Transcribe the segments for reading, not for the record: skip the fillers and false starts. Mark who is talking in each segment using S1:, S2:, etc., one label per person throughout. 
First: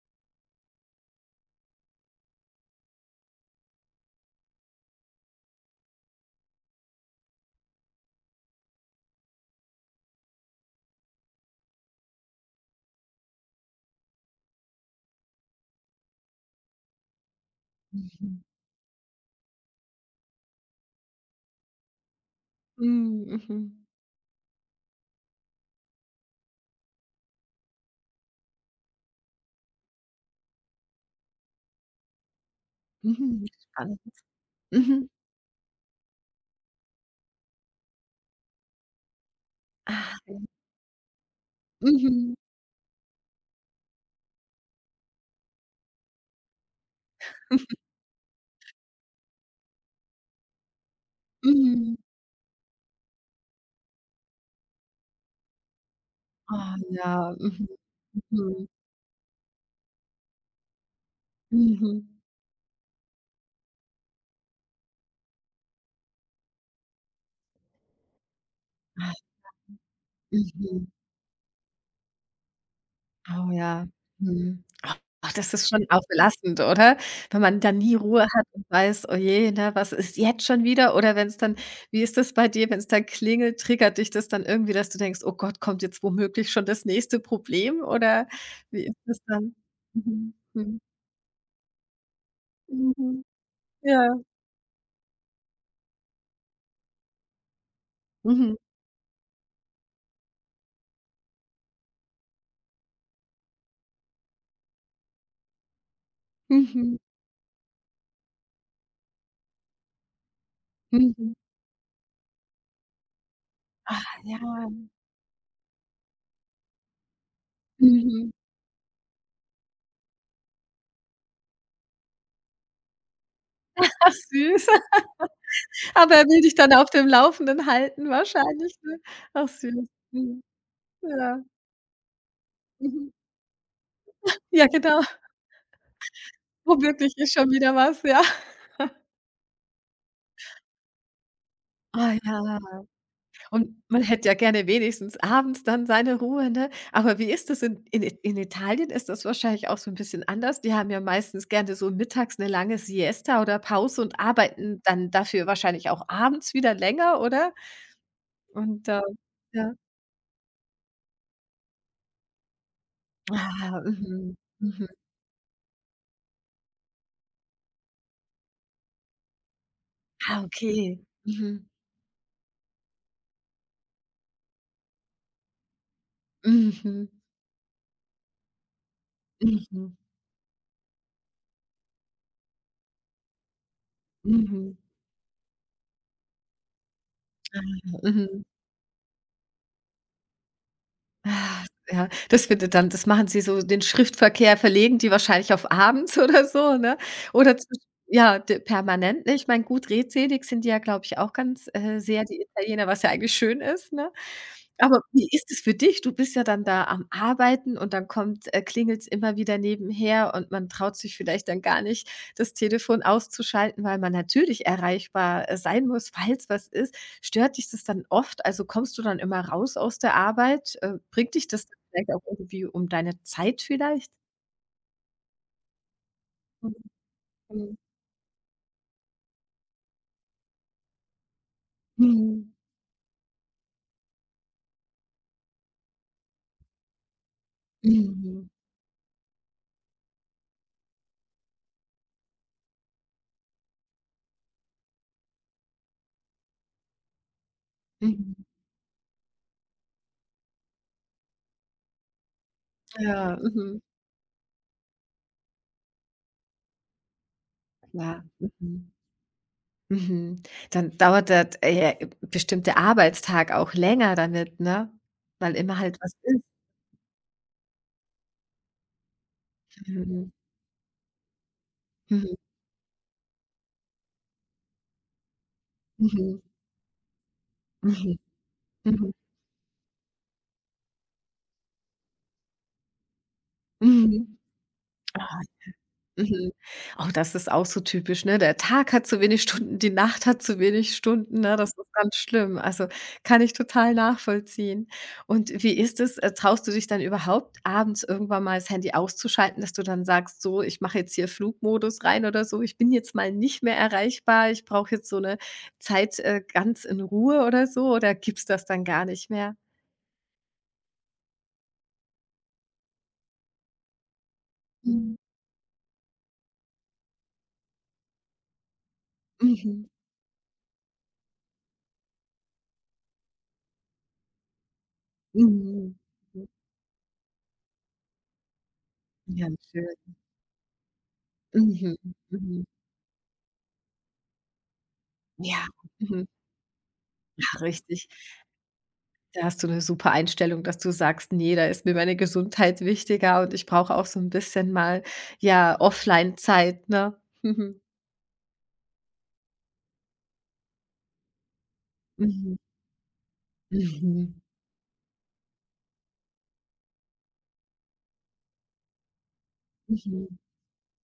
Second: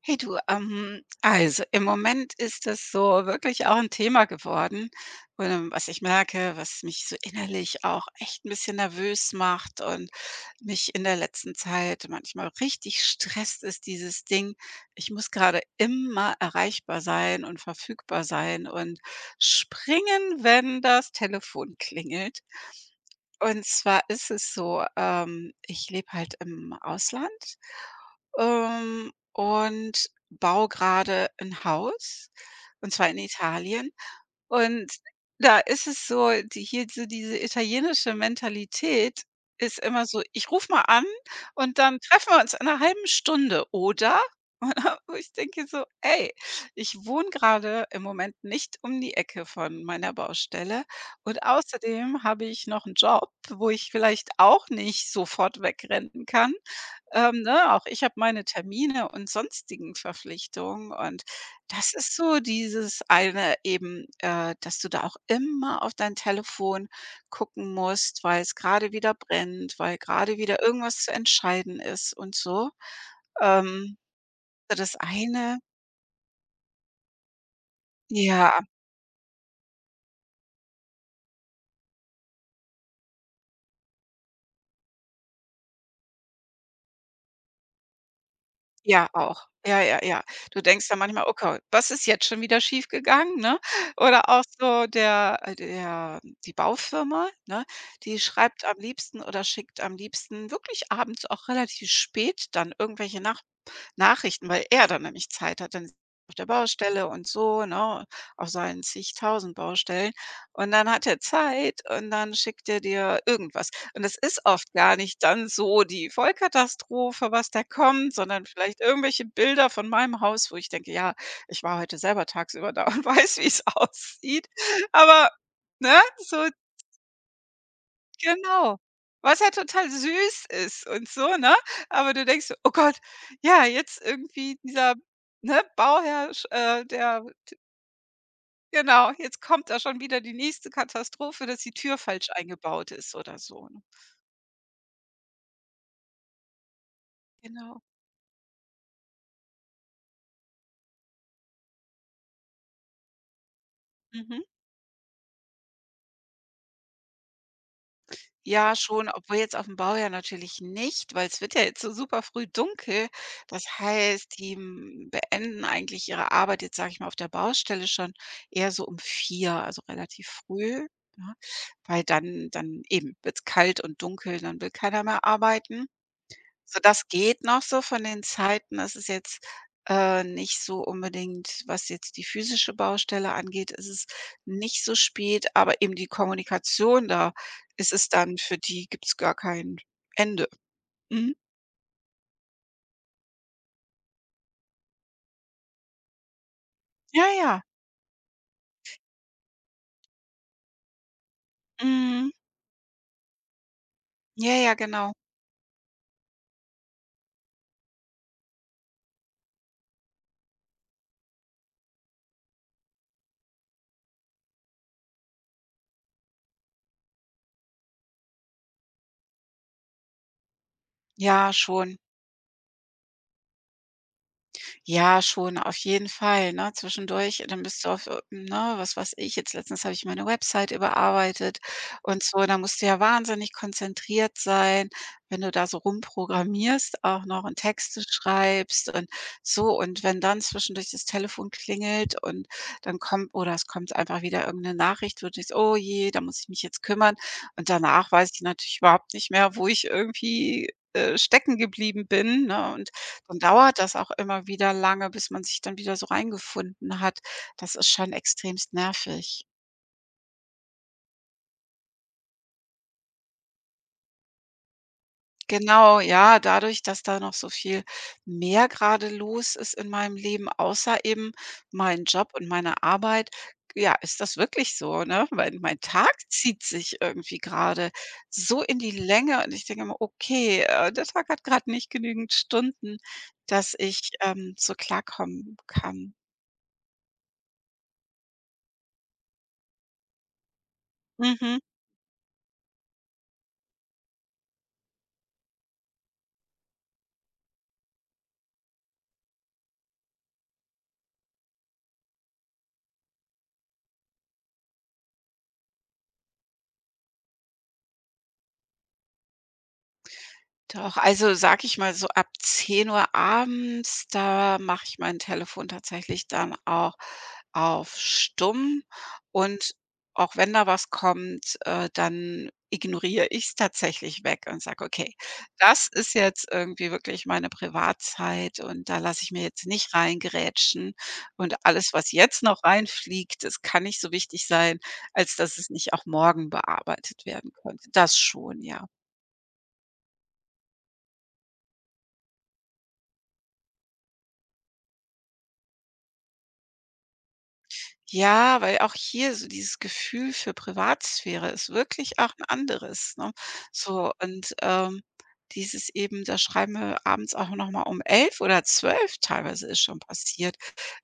S1: Hey du, also im Moment ist das so wirklich auch ein Thema geworden, was ich merke, was mich so innerlich auch echt ein bisschen nervös macht und mich in der letzten Zeit manchmal richtig stresst, ist dieses Ding, ich muss gerade immer erreichbar sein und verfügbar
S2: Mhm.
S1: sein und springen, wenn das Telefon klingelt.
S2: Mhm,
S1: Und
S2: mhm.
S1: zwar ist es so, ich lebe halt im Ausland, und baue gerade ein Haus, und zwar in
S2: Mhm.
S1: Italien.
S2: Spannend.
S1: Und
S2: Mhm.
S1: da ist es so, die hier so diese italienische Mentalität ist immer
S2: Ah,
S1: so:
S2: ja.
S1: „Ich rufe mal an und dann treffen
S2: Mhm.
S1: wir uns in 'ner halben Stunde, oder?“ Wo ich denke so: „Ey, ich wohne gerade im Moment nicht um die Ecke von meiner Baustelle und
S2: Mhm.
S1: außerdem habe ich noch einen Job, wo ich vielleicht auch nicht sofort wegrennen kann.
S2: Oh ja. Mhm,
S1: Ne, auch ich habe meine
S2: mhm.
S1: Termine und sonstigen Verpflichtungen und das
S2: Mhm.
S1: ist so dieses eine eben, dass du da auch immer auf dein Telefon gucken musst, weil es gerade
S2: Ah,
S1: wieder brennt, weil gerade wieder
S2: mhm.
S1: irgendwas zu entscheiden ist und so.
S2: Oh ja.
S1: Ähm,
S2: Mhm.
S1: so das
S2: Oh, das
S1: eine.
S2: ist schon auch belastend, oder? Wenn man dann nie Ruhe hat
S1: Ja.
S2: und weiß: „Oh je, ne, was ist jetzt schon wieder?" Oder wenn's dann wie ist das bei dir, wenn's dann klingelt, triggert dich das dann irgendwie, dass du denkst: „Oh Gott, kommt jetzt womöglich schon das nächste Problem?" Oder wie ist
S1: Ja,
S2: das
S1: auch.
S2: dann?
S1: Ja, ja, ja.
S2: Mhm.
S1: Du
S2: Mhm.
S1: denkst dann manchmal: „Okay, was ist jetzt schon wieder
S2: Mhm.
S1: schiefgegangen“, ne?
S2: Ja.
S1: Oder auch so der die Baufirma, ne, die
S2: Mhm.
S1: schreibt am liebsten oder schickt am liebsten wirklich abends auch relativ spät dann irgendwelche Nachrichten, weil er dann nämlich Zeit hat. Dann ist er auf der
S2: Mhm,
S1: Baustelle und so, ne, auf seinen zigtausend Baustellen. Und dann hat er
S2: mhm.
S1: Zeit und dann schickt er dir irgendwas. Und
S2: Ach
S1: das
S2: ja.
S1: ist oft gar nicht dann so die Vollkatastrophe, was da kommt,
S2: Mhm.
S1: sondern vielleicht irgendwelche Bilder von meinem Haus, wo ich denke: „Ja, ich war heute selber tagsüber da und weiß, wie es
S2: Ach
S1: aussieht.“
S2: süß.
S1: Aber, ne,
S2: Aber er will
S1: so.
S2: dich dann auf dem Laufenden halten wahrscheinlich,
S1: Genau.
S2: ne?
S1: Was
S2: Ach
S1: ja
S2: süß.
S1: total
S2: Mhm.
S1: süß ist und so,
S2: Ja.
S1: ne? Aber du denkst so: „Oh Gott,
S2: Mhm.
S1: ja, jetzt irgendwie
S2: Ja,
S1: dieser,
S2: genau.
S1: ne, Bauherr sch
S2: Womöglich
S1: der
S2: ist schon wieder was, ja.
S1: genau, jetzt kommt da schon wieder die nächste Katastrophe, dass die Tür
S2: Ah
S1: falsch
S2: ja.
S1: eingebaut ist oder so“,
S2: Und
S1: ne?
S2: man hätte ja gerne wenigstens abends dann seine Ruhe, ne? Aber wie ist das
S1: Genau.
S2: in Italien ist das wahrscheinlich auch so 'n bisschen anders. Die haben ja meistens gerne so mittags 'ne lange Siesta oder Pause und
S1: Mhm.
S2: arbeiten dann dafür wahrscheinlich auch abends wieder länger, oder?
S1: Ja,
S2: Und,
S1: schon, obwohl jetzt auf
S2: ja.
S1: dem Bau ja natürlich nicht, weil es wird ja jetzt so super früh dunkel. Das
S2: Ah, mhm,
S1: heißt, die,
S2: mhm.
S1: beenden eigentlich ihre Arbeit jetzt, sage ich mal, auf der Baustelle schon eher so um 4, also relativ
S2: Ah,
S1: früh,
S2: okay.
S1: ne?
S2: Mhm.
S1: Weil dann eben wird es kalt und dunkel, dann will keiner mehr arbeiten. So, das
S2: Mhm.
S1: geht noch so von den Zeiten. Es ist jetzt,
S2: Mhm.
S1: nicht so unbedingt was jetzt die physische Baustelle angeht, ist es
S2: Mhm.
S1: nicht so spät, aber eben die Kommunikation, da ist es dann
S2: Mhm.
S1: für die gibt's gar kein Ende. Mhm.
S2: Ah, ja, das findet dann das machen Sie so den Schriftverkehr verlegen die wahrscheinlich auf abends oder so, ne?
S1: Ja,
S2: Oder
S1: ja.
S2: zwisch ja, d permanent, ne? Ich meine, gut redselig sind die ja, glaube ich, auch ganz, sehr,
S1: Mhm.
S2: die Italiener, was ja eigentlich schön ist, ne?
S1: Ja, ja,
S2: Aber
S1: genau.
S2: wie ist es für dich? Du bist ja dann da am Arbeiten und dann kommt klingelt's immer wieder nebenher und man traut sich vielleicht dann gar nicht, das Telefon auszuschalten, weil man natürlich erreichbar, sein muss, falls was ist. Stört dich das dann oft? Also, kommst du dann immer raus aus der Arbeit? Bringt dich
S1: Ja,
S2: das
S1: schon.
S2: vielleicht auch irgendwie um deine Zeit vielleicht?
S1: Ja, schon, auf jeden Fall, ne? Zwischendurch, dann
S2: Mhm,
S1: bist du auf, ne, was weiß ich, jetzt letztens habe ich meine Website überarbeitet und so,
S2: mhm,
S1: da musst du ja wahnsinnig konzentriert sein, wenn du da so rumprogrammierst auch noch und Texte
S2: mhm,
S1: schreibst und so. Und wenn dann zwischendurch das Telefon klingelt und dann kommt oder es kommt einfach wieder irgendeine Nachricht, wo du denkst, oh je, da muss ich mich jetzt kümmern. Und danach weiß
S2: mhm.
S1: ich natürlich überhaupt nicht mehr, wo ich irgendwie stecken geblieben bin, ne? Und
S2: Ja,
S1: dann dauert
S2: mhm,
S1: das auch immer wieder lange, bis man sich dann wieder so reingefunden hat. Das ist schon
S2: klar,
S1: extremst
S2: mhm,
S1: nervig.
S2: mhm. Dann dauert der bestimmte Arbeitstag auch länger damit, ne? Weil immer halt
S1: Genau,
S2: was
S1: ja,
S2: ist.
S1: dadurch, dass da noch so viel mehr gerade los ist in meinem
S2: Mhm,
S1: Leben, außer eben mein Job
S2: mhm,
S1: und meine Arbeit, ja, ist das wirklich so, ne? Weil mein Tag
S2: mhm,
S1: zieht sich irgendwie gerade
S2: mhm,
S1: so in die
S2: mhm,
S1: Länge und ich denke immer: „Okay, der Tag hat gerade nicht genügend Stunden, dass ich,
S2: mhm.
S1: so
S2: Ah.
S1: klarkommen kann.“
S2: Mhm. Oh, das ist auch so typisch, ne? Der Tag hat zu wenig Stunden, die Nacht hat zu wenig Stunden, ne?
S1: Mhm.
S2: Das ist ganz schlimm. Also, kann ich total nachvollziehen. Und wie ist es? Traust du dich dann überhaupt abends irgendwann mal das Handy auszuschalten, dass du dann sagst: „So, ich mache jetzt hier Flugmodus rein oder so. Ich bin jetzt mal nicht mehr erreichbar. Ich brauche jetzt so eine Zeit, ganz in Ruhe" oder so? Oder gibt's das dann gar nicht mehr?
S1: Doch, also sage ich mal, so ab zehn Uhr abends, da mache ich
S2: Mhm.
S1: mein Telefon tatsächlich dann auch auf stumm und
S2: Mhm.
S1: auch wenn da was kommt, dann ignoriere ich es tatsächlich weg und sage: „Okay, das
S2: Mhm.
S1: ist jetzt
S2: Mhm.
S1: irgendwie wirklich meine Privatzeit und da lasse ich mir
S2: Ja,
S1: jetzt
S2: schön.
S1: nicht reingerätschen und alles,
S2: Mhm.
S1: was jetzt noch
S2: Mhm.
S1: reinfliegt, das kann nicht so wichtig sein, als dass
S2: Ja.
S1: es nicht auch
S2: Mhm.
S1: morgen bearbeitet werden
S2: Ja,
S1: könnte.“
S2: richtig.
S1: Das schon, ja.
S2: Da hast du eine super Einstellung, dass du sagst: nee da ist mir meine Gesundheit wichtiger und ich brauche auch so ein bisschen mal, ja, Offline-Zeit", ne? Mhm.
S1: Ja, weil auch hier so dieses Gefühl für Privatsphäre ist wirklich auch 'n
S2: Mhm.
S1: anderes, ne? So
S2: Mhm.
S1: und, dieses eben da schreiben wir abends auch noch mal um 11 oder zwölf, teilweise ist schon
S2: Mhm.
S1: passiert,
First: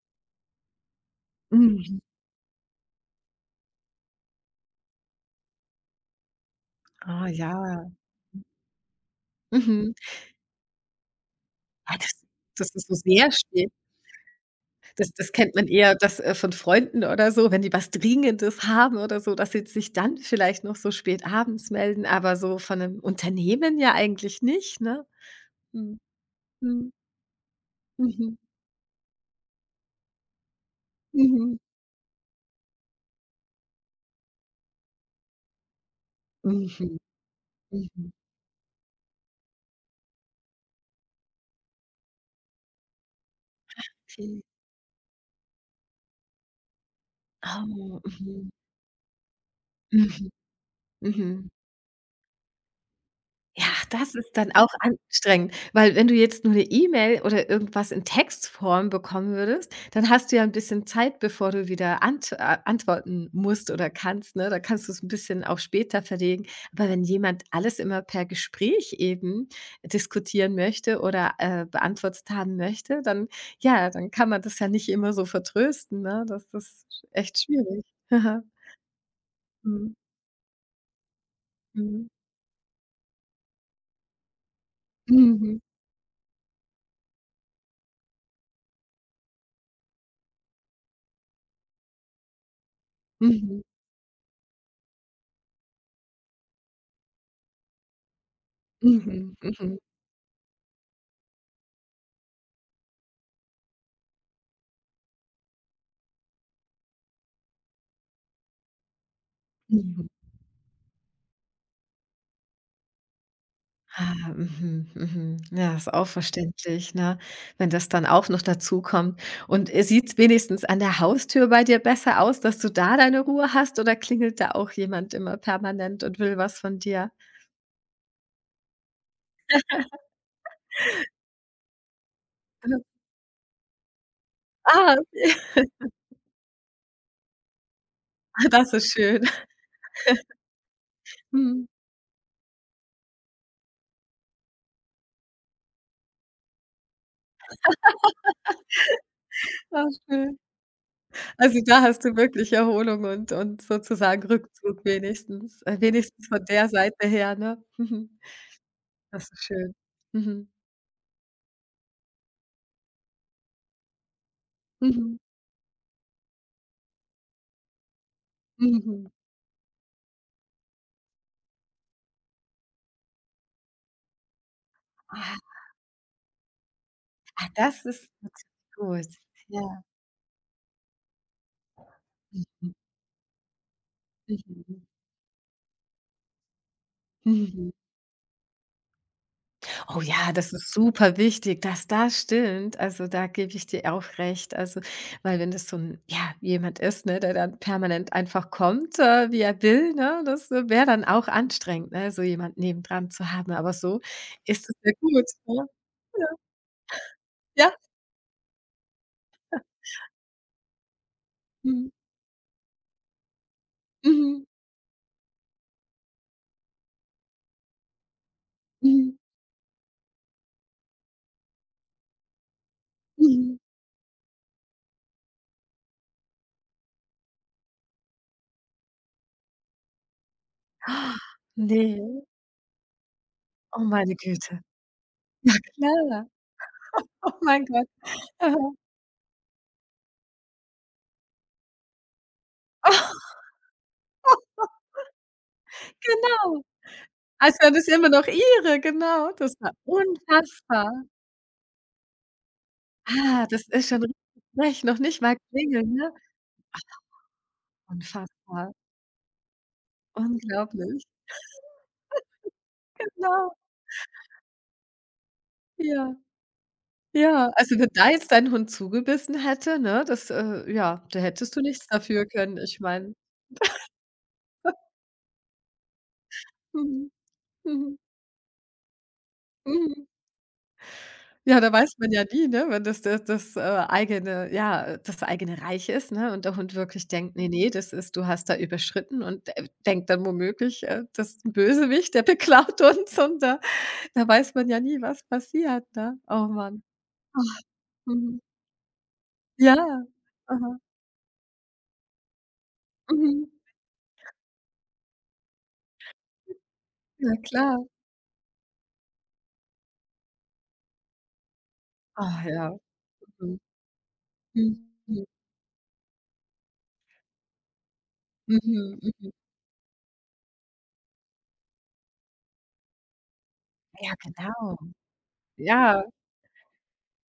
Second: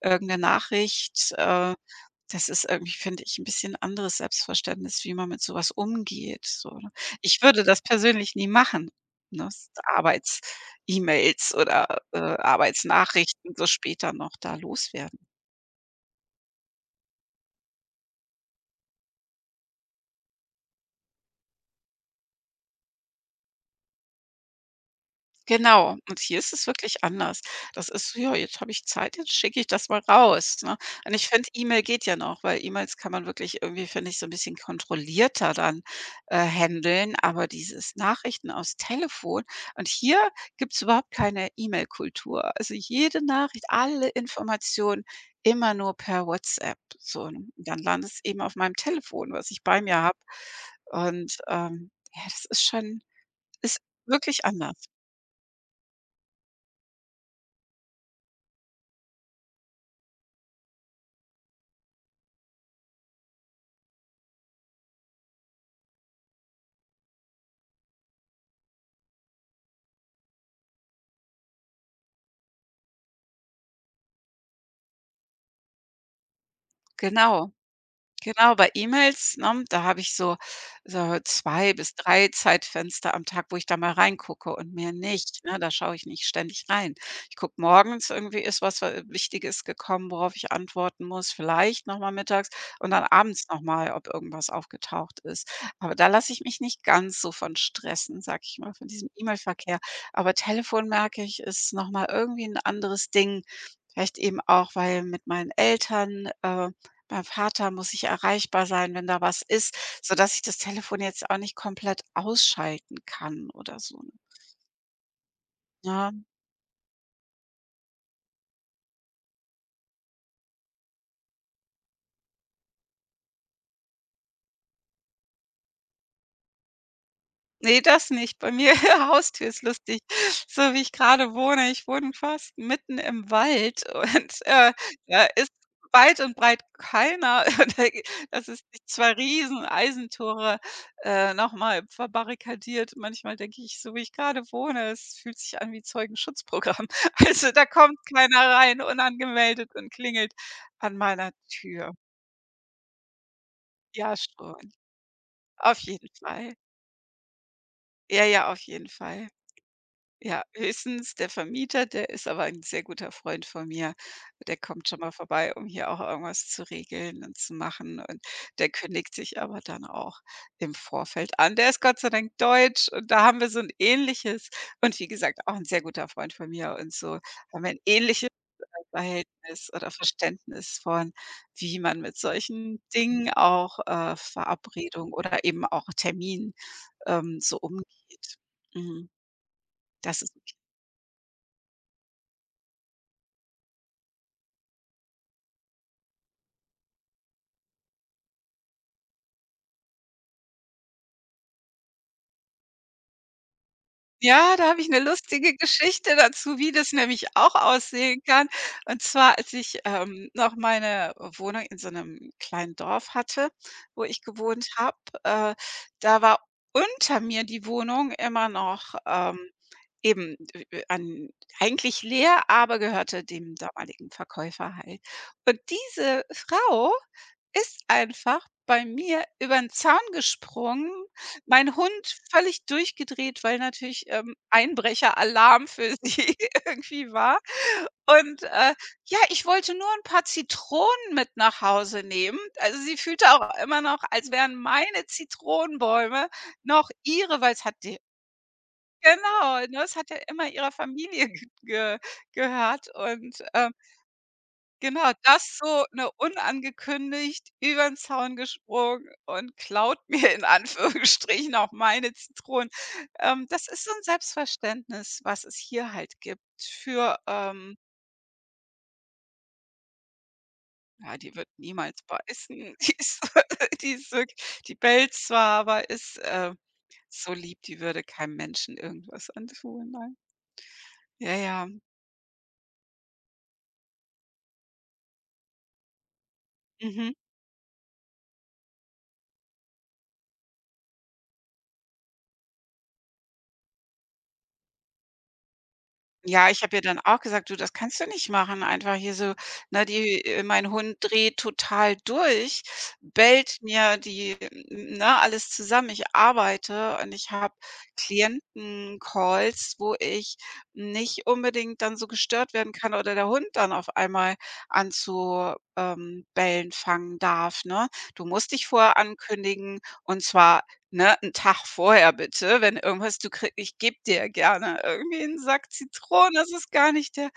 S1: irgend 'ne Nachricht,
S2: Mhm.
S1: das ist irgendwie, finde ich, 'n bisschen anderes Selbstverständnis, wie man mit so was umgeht, so, ne?
S2: Ah
S1: Ich würde das
S2: ja.
S1: persönlich nie machen, ne, s
S2: Mhm.
S1: Arbeits-E-Mails
S2: Ja,
S1: oder,
S2: das das ist so sehr
S1: Arbeitsnachrichten so
S2: schön.
S1: später noch da
S2: Das
S1: loswerden.
S2: das kennt man eher, das, von Freunden oder so, wenn die was Dringendes haben oder so, dass sie sich dann vielleicht noch so spät abends melden, aber so von einem Unternehmen ja eigentlich nicht, ne?
S1: Genau,
S2: Mhm.
S1: und hier ist es
S2: Mhm.
S1: wirklich anders. Das ist: so, „Ja,
S2: Mhm.
S1: jetzt habe ich Zeit, jetzt schicke ich das mal raus“, ne? Und ich finde,
S2: Mhm.
S1: E-Mail geht ja noch, weil E-Mails kann man wirklich irgendwie, finde ich, so ein bisschen kontrollierter dann,
S2: Mhm.
S1: handeln, aber dieses
S2: Mhm,
S1: Nachrichten aus Telefon und hier gibt's überhaupt keine E-Mail-Kultur. Also, jede Nachricht, alle
S2: okay.
S1: Informationen immer nur per WhatsApp, so, ne? Und dann
S2: Oh,
S1: landet's eben
S2: mhm.
S1: auf meinem Telefon, was ich bei mir habe
S2: Mhm,
S1: und,
S2: mhm.
S1: ja, das ist schon
S2: Ja,
S1: ist
S2: das ist
S1: wirklich
S2: dann auch
S1: anders.
S2: anstrengend, weil wenn du jetzt nur 'ne E-Mail oder irgendwas in Textform bekommen würdest, dann hast du ja 'n bisschen Zeit, bevor du wieder antworten musst oder kannst, ne? Da kannst du's 'n bisschen auf später verlegen. Aber wenn jemand alles immer per Gespräch eben diskutieren möchte oder, beantwortet haben möchte, dann ja, dann kann man das ja nicht immer so vertrösten, ne? Das ist echt
S1: Genau.
S2: schwierig.
S1: Genau, bei E-Mails, ne, da
S2: Mhm.
S1: habe ich so zwei bis
S2: Mhm.
S1: 3 Zeitfenster am Tag, wo ich da mal reingucke und mehr nicht, ne?
S2: Mhm.
S1: Da schaue ich nicht ständig rein. Ich gucke morgens irgendwie ist was, Wichtiges gekommen, worauf ich antworten muss, vielleicht noch mal mittags und dann abends noch
S2: Mhm.
S1: mal, ob irgendwas aufgetaucht ist. Aber da lasse ich mich nicht ganz so von stressen, sag ich mal, von diesem
S2: Mhm. Mhm.
S1: E-Mail-Verkehr. Aber Telefon merke ich, ist noch mal irgendwie ein anderes Ding. Vielleicht eben auch, weil mit meinen Eltern, beim Vater muss ich erreichbar sein, wenn da was ist,
S2: Mhm.
S1: sodass ich das Telefon jetzt auch nicht komplett ausschalten kann oder so,
S2: Ah, mhm. Mhm. Ja, ist auch Mhm.
S1: ja.
S2: verständlich, ne, wenn das dann auch noch dazu kommt. Und, sieht es wenigstens an der Haustür bei dir besser aus, dass du da deine Ruhe hast oder klingelt da auch jemand immer permanent und will was von dir?
S1: Ne, das nicht. Bei mir Haustür ist lustig. So wie ich gerade wohne, ich wohne fast
S2: Mhm.
S1: mitten im Wald und,
S2: Ah,
S1: da
S2: okay.
S1: ist weit und breit keiner. Und das ist
S2: Das
S1: die
S2: ist
S1: zwei
S2: schön.
S1: riesen Eisentore, noch
S2: Mhm.
S1: verbarrikadiert. Manchmal denke ich, so wie ich gerade wohne, es fühlt sich an wie Zeugenschutzprogramm. Also, da kommt keiner rein, unangemeldet
S2: Ah,
S1: und klingelt
S2: schön.
S1: an meiner
S2: Also, da
S1: Tür.
S2: hast du wirklich Erholung und
S1: Ja,
S2: sozusagen
S1: schon.
S2: Rückzug wenigstens,
S1: Auf jeden
S2: wenigstens von
S1: Fall.
S2: der Seite her, ne? Mhm.
S1: Ja, ja, auf jeden Fall.
S2: Das ist schön.
S1: Ja,
S2: Mhm.
S1: höchstens der Vermieter, der ist aber ein sehr guter Freund von mir. Der kommt schon mal
S2: Mhm.
S1: vorbei, um hier auch irgendwas zu regeln und zu machen. Und der
S2: Mhm.
S1: kündigt sich aber dann auch im Vorfeld an. Der ist Gott sei Dank deutsch und da haben wir so ein ähnliches und wie
S2: Ah,
S1: gesagt, auch ein sehr guter Freund von mir und so
S2: ah,
S1: haben wir ein
S2: das ist
S1: ähnliches
S2: natürlich gut.
S1: Verhältnis
S2: Ja.
S1: oder Verständnis von, wie man mit
S2: Mhm.
S1: solchen Dingen auch,
S2: Mhm.
S1: Verabredungen oder eben auch Termin so
S2: Mhm.
S1: umgeht. Mhm.
S2: Oh
S1: Das ist.
S2: ja, das ist super wichtig, dass das stimmt. Also, da gebe ich dir auch recht. Also, weil wenn das so 'n ja, jemand ist, ne, der dann permanent einfach kommt, wie er will, ne, das wäre dann auch anstrengend, ne, so jemand nebendran zu haben. Aber so
S1: Ja, da
S2: ist es
S1: habe ich
S2: ja
S1: 'ne
S2: gut,
S1: lustige
S2: ne?
S1: Geschichte
S2: Ja,
S1: dazu, wie das nämlich auch
S2: ja.
S1: aussehen kann. Und zwar, als ich, noch meine Wohnung in so
S2: Mhm.
S1: 'nem kleinen Dorf hatte, wo ich
S2: Mhm.
S1: gewohnt habe, äh, da war unter mir die Wohnung immer noch,
S2: Mhm.
S1: eben e e an eigentlich leer, aber gehörte dem
S2: Mhm.
S1: damaligen Verkäufer halt. Und diese Frau ist einfach bei mir über 'n Zaun gesprungen, mein
S2: Ne,
S1: Hund völlig durchgedreht, weil
S2: oh
S1: natürlich,
S2: meine Güte.
S1: Einbrecher für
S2: Klar.
S1: sie irgendwie
S2: Oh
S1: war.
S2: mein Gott.
S1: Und, ja, ich wollte nur 'n paar Zitronen mit nach Hause nehmen. Also, sie
S2: Aha.
S1: fühlte auch immer noch, als wären meine Zitronenbäume
S2: Genau.
S1: noch ihre,
S2: Also,
S1: weil's
S2: war
S1: hat
S2: das
S1: die
S2: immer noch ihre, genau. Das
S1: genau,
S2: war
S1: ne, es hat ja immer ihrer
S2: unfassbar.
S1: Familie ge ge gehört und,
S2: Ah, das ist schon richtig frech, noch
S1: genau,
S2: nicht mal
S1: das so,
S2: klingeln,
S1: ne,
S2: ne?
S1: unangekündigt über übern Zaun
S2: Unfassbar,
S1: gesprungen und klaut mir in
S2: unglaublich.
S1: Anführungsstrichen auch meine Zitronen.
S2: Genau,
S1: Das ist so 'n Selbstverständnis, was es hier
S2: ja.
S1: halt gibt für,
S2: Ja, also, wenn da jetzt dein Hund zugebissen hätte, ne, das, ja,
S1: ja,
S2: da
S1: die wird
S2: hättest du nichts
S1: niemals
S2: dafür können.
S1: beißen.
S2: Ich meine
S1: Die ist wirklich die bellt zwar, aber ist,
S2: mhm,
S1: so lieb, die
S2: mhm,
S1: würde keinem Menschen irgendwas antun,
S2: mhm.
S1: nein. Ja,
S2: Ja,
S1: ja.
S2: da weiß man ja nie, ne, wenn das eigene ja, das eigene Reich ist, ne, und der Hund wirklich
S1: Mhm.
S2: denkt: nee, nee, das ist du hast da überschritten" und de denkt dann womöglich, das ist 'n Bösewicht, der beklaut uns und da da weiß man ja nie, was passiert, ne? Oh
S1: Ja, ich habe
S2: Mann.
S1: ihr dann auch gesagt: „Du, das kannst du nicht
S2: Mhm.
S1: machen, einfach hier so,
S2: Ja.
S1: ne, die mein
S2: Aha.
S1: Hund dreht total durch,
S2: Mhm.
S1: bellt mir die n ne, alles zusammen. Ich arbeite und ich
S2: Ja
S1: habe
S2: klar.
S1: Klientencalls, wo ich nicht unbedingt dann so
S2: Ah
S1: gestört
S2: ja.
S1: werden kann oder der Hund
S2: Mhm.
S1: dann auf einmal an
S2: Mhm.
S1: zu, bellen fangen darf, ne? Du musst dich vorher
S2: Mhm. Mhm.
S1: ankündigen und zwar. Ne, 'n Tag vorher bitte, wenn irgendwas du krieg ich gebe
S2: Ja,
S1: dir
S2: genau.
S1: gerne irgendwie einen Sack
S2: Ja.
S1: Zitronen, das ist gar nicht der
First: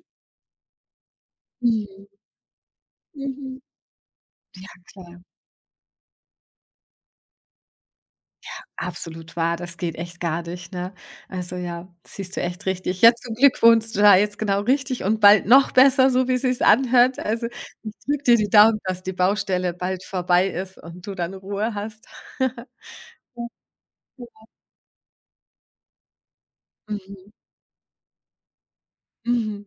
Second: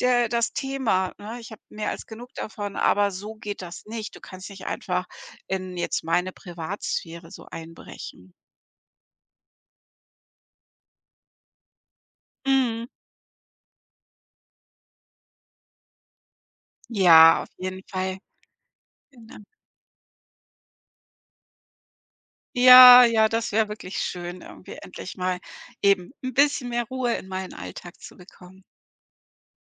S1: das Thema, ne? Ich habe mehr
S2: Mhm.
S1: als genug davon, aber so
S2: Mhm.
S1: geht das nicht. Du kannst nicht
S2: Ja,
S1: einfach
S2: klar.
S1: in jetzt meine Privatsphäre so einbrechen.
S2: Absolut wahr, das geht echt gar nicht, ne? Also, ja, siehst du echt
S1: Mhm.
S2: richtig. Ja, zum Glück wohnst du da jetzt genau richtig und bald noch besser, so wie es sich anhört.
S1: Ja,
S2: Also,
S1: auf jeden
S2: ich
S1: Fall.
S2: drücke dir die Daumen, dass die
S1: Genau.
S2: Baustelle bald vorbei ist und du dann Ruhe hast.
S1: Ja, ja, das wäre wirklich schön,
S2: Ja.
S1: irgendwie endlich mal eben ein bisschen mehr Ruhe in
S2: Mhm.
S1: meinen Alltag zu bekommen.
S2: Mhm.